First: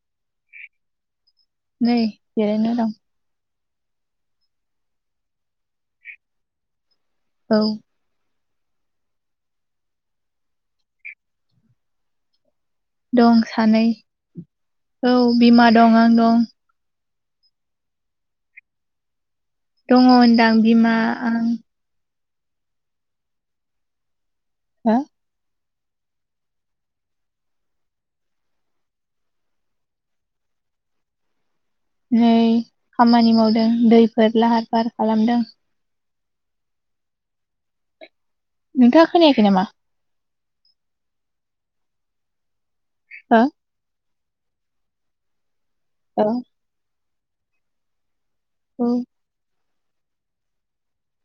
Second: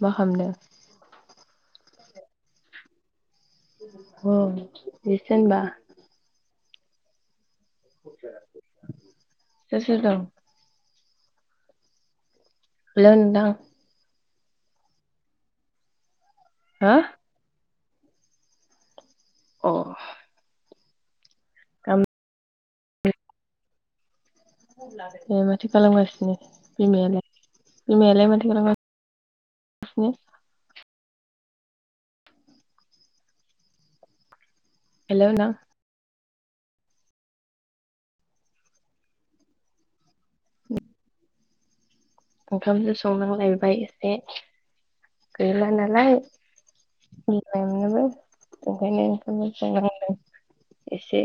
मा खामदों? नै जेरै ना दं। औ बेसो होनबा? औ। सोर सोर दं? हेलौ दं नोंथां सानै औ बिमा दं आं दं। हा? अ दङ होनदां बिमा आं। हो ए माथो खालामगासिनो बिमायालाय बिमायालाय माथो खालामगा सिनो नै खामानि मावदों दैफोर लाहार फाहार हेलौ खालामदों। नोंथां नोंथाङा खोनाखै नामा? [inaudible] ओंखामसो हो संनांलायबाय एसे गैला नालाय। औ औ [inaudible] [inaudible] एसे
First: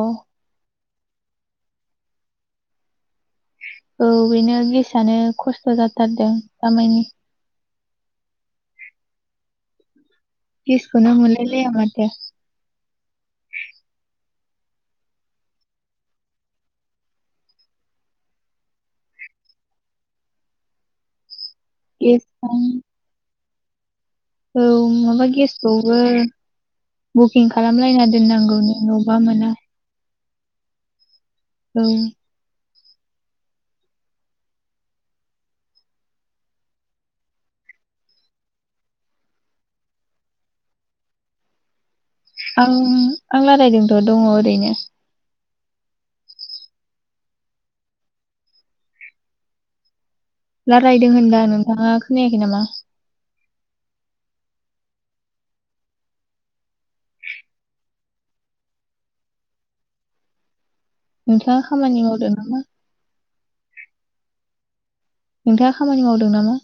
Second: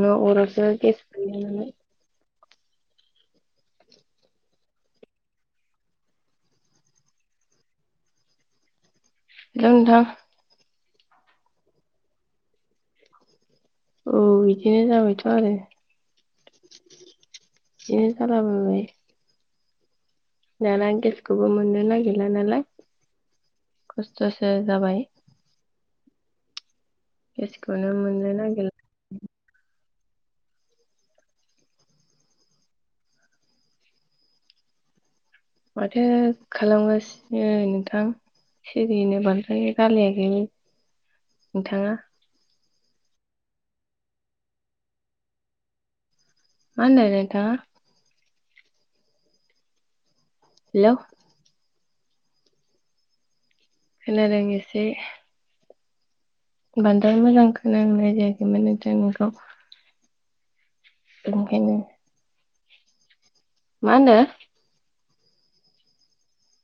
अ अरावसो गेस गैयानालाय औ बेनो गेसआनो खस्थ' जाथारदों दामायनि। [unintelligible] गेसखौनो मोनलाय लाया माथो। औ बिदिनो जाबायथ' आरो। बिदिनो जालाबायबाय। दाना गेसखौबो मोननो गेस नागिरला नालाय। खस्थसो जाबाय। खौबो बुकिं गेसखौनो खालामलायना मोननो दोननांगौनो नागिरला न'बा मोना। औ माथो खालामगासिनो नोंथां? सिरिनो बानद्राय रालाययाखैनो नोंथाङा? आं आं लारायदोंथ' दङ ओरैनो। मा होनदों नोंथाङा? हेलौ रालायदों होनदां नोंथाङा खोनायाखै नामा? खोनादों एसे। बानद्राय मोजां खोनानाय जायाखै माने [inaudible] खौ। नोंथाङा खामानि मावदों नामा? मा होनदो? नोंथाङा खामानि मावदों नामा?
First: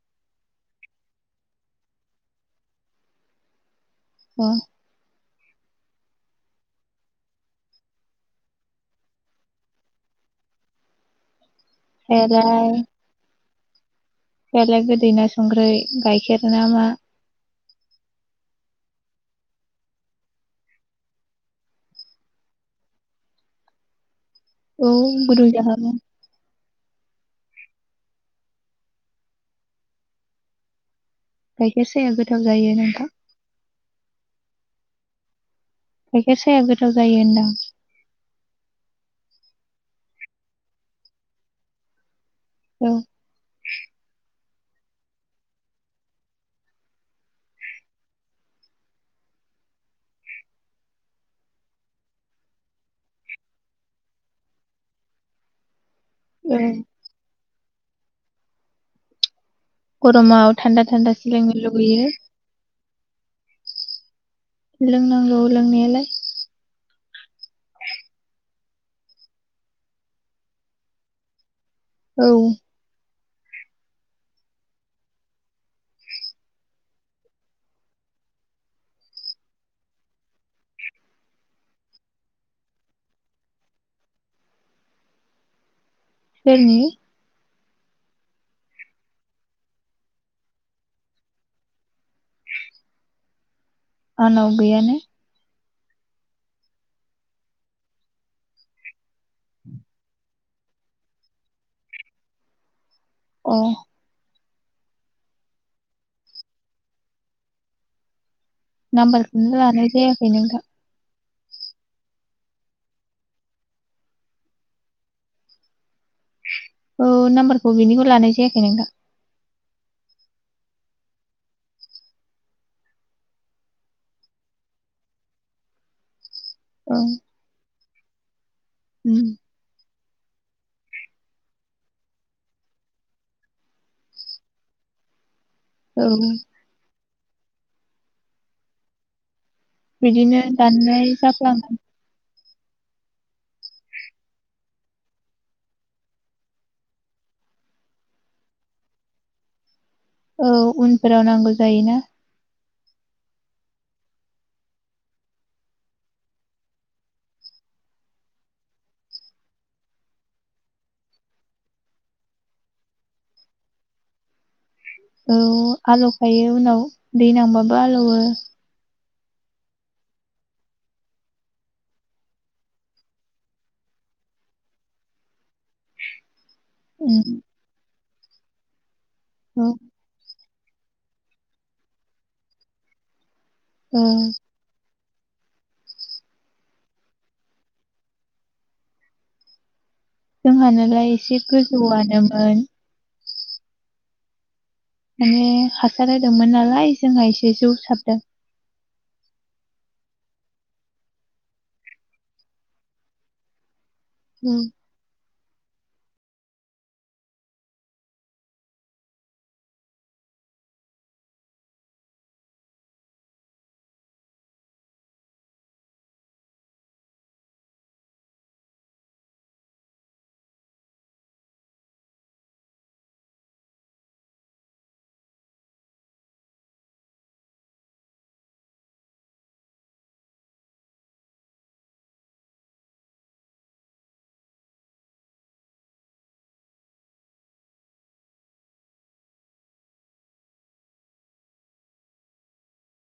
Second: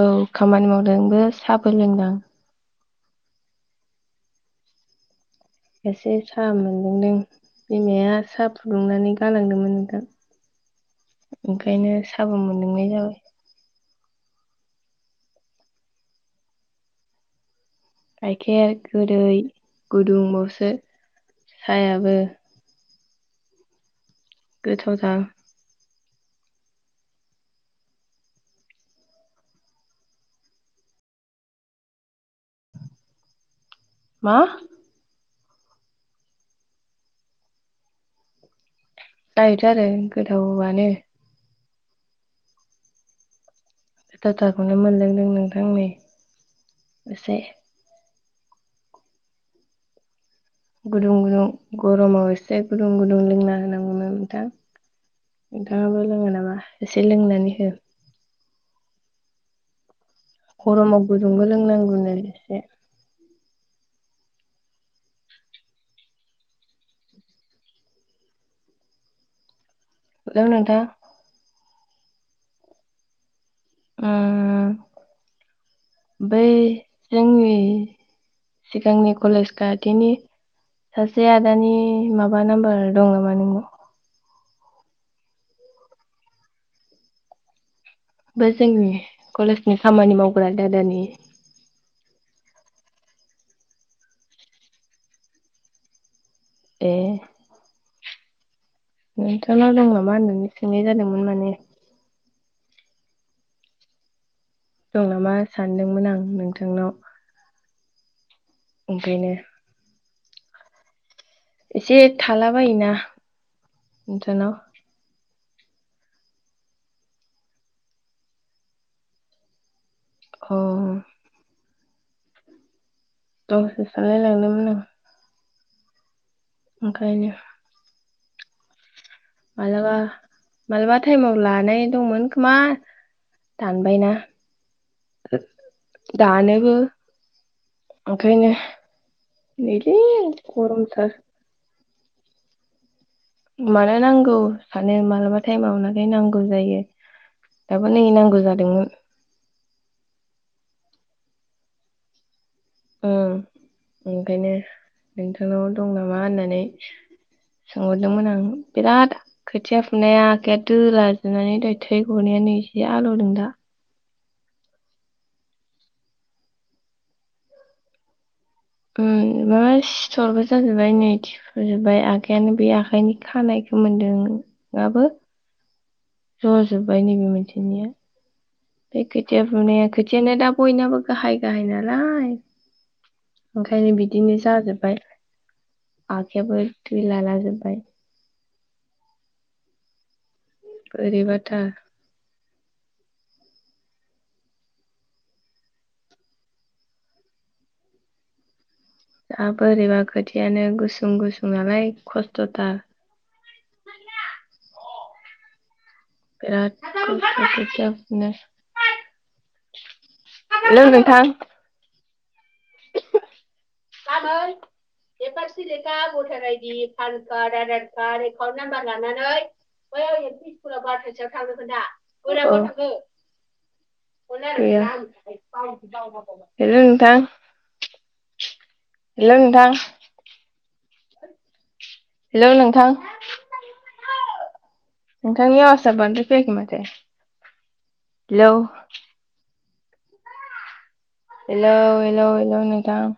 औ खामानि मावदोंबो साहाबो लोंदां। [unintelligible] एसे साहा मोनलोंदों बिमाया साहा फुदुंनानै गालांदोंमोन नोंथां। ओंखायनो साबो मोनलोंनाय जाबाय। बेले गोदै ना संख्रै गाइखेर ना मा? गाइखेर गोदै गुदुंबावसो साहयाबो? औ गोथावथार गुदुं जाखागोन। गाइखेर साया गोथाव जायो नोंथां। मा? गाइखेर साया गोथाव जायो होनदां। जायोथ' आरो गोथावआनो। औ गोथावखौनो मोनलोंदों नोंथां नै एसे। गुदुं गुदुं गरमाव एसे गुदुं गुदुं लोंना होनांगौमोन नोंथां। नोंथाङाबो लोङो नामा औ एसे लोंनानै हो। गरमाव थान्दा गरमाव थान्दासो गुदुंबो लोंनो लुुबैयो। लोंनांगौनो एसे लोंनांगौ लोंनायालाय। हेलौ नोंथां। औ। उम बै जोंनि सिगांनि कलेज खाथिनि सासे आदानि माबा नाम्बार दं नामा नोंनाव? सोरनि? बै जोंनि कलेजनि खामानि मावग्रा दादानि आंनाव गैयानो। ए। नोंथांनाव दं नामा होननानै सोंनाय जादोंमोन माने अ। दं नामा सानदोंमोन आं नोंथांनाव। ओंखायनो नाम्बारखौनो लानाय जायाखै नोंथां। एसे थाला बायोना नोंसोरनाव औ नाम्बारखौ बेनिखौ लानाय जायाखै नोंथां। अ। औ [unintelligible] औ ओंखायनो उम माबलाबा मालाबा टाइमआव लानाय दंमोन खोमा दानबायना औ दानोबो ओंखायनो नै बे बिदिनो दाननाय गरमथार। जाफ्लाङो मानो नांगौ सानो मालाबा टाइमाव नाथाय नांगौ जायो। दाबो नै नांगौ जादोंमोन। औ उनफोराव नांगौ जायोना। उम ओंखायनो नोंथांनाव दं नामा होननानै सोंहरदोंमोन आं बिराद खोथिया फुनाया आखाइया दोला जोबनानै नै थै गनाया एसे जसे आलौदोंं दा। औ आलौखायो उनाव दै नांबाबो आलौवो। ओम मार सिथरबो जाजोब्बाय नै थिफुजोबबाय आखायआनो बे आखाइनि खानायखौ मोन्दों। गाबो जजोब्बाय नैबे उम, मोनसेनिया बे खोथिया औ फुनाया खोथियानो दा बयनाबो गाहाय गाहाय नालाय। ओंखायनो औ बिदिनो जाजोब्बाय। आखायाबो थै लालाजोब्बाय। जोंहानालाय एसे बोरैबाथार गोजौआनोमोन माने हासार होदोंमोन नालाय जोंहा एसे जौसाबदों। दा बोरैबा खोथियानो गुसुं गुसुं नालाय खस्थ'थार। [inaudible] उम। [unintelligible] हेलौ नोंथां। [inaudible] [unintelligible] भटार आइदि पान card Aadhaar card account number लानानै [unintelligible] हेलौ नोंथां। हेल' नोंथां। हेलौ नोंथां। नोंथांनि आवासा बांद्राय फैयाखै माथो। हेल'। हेल' -हेल'- हेल' नोंथां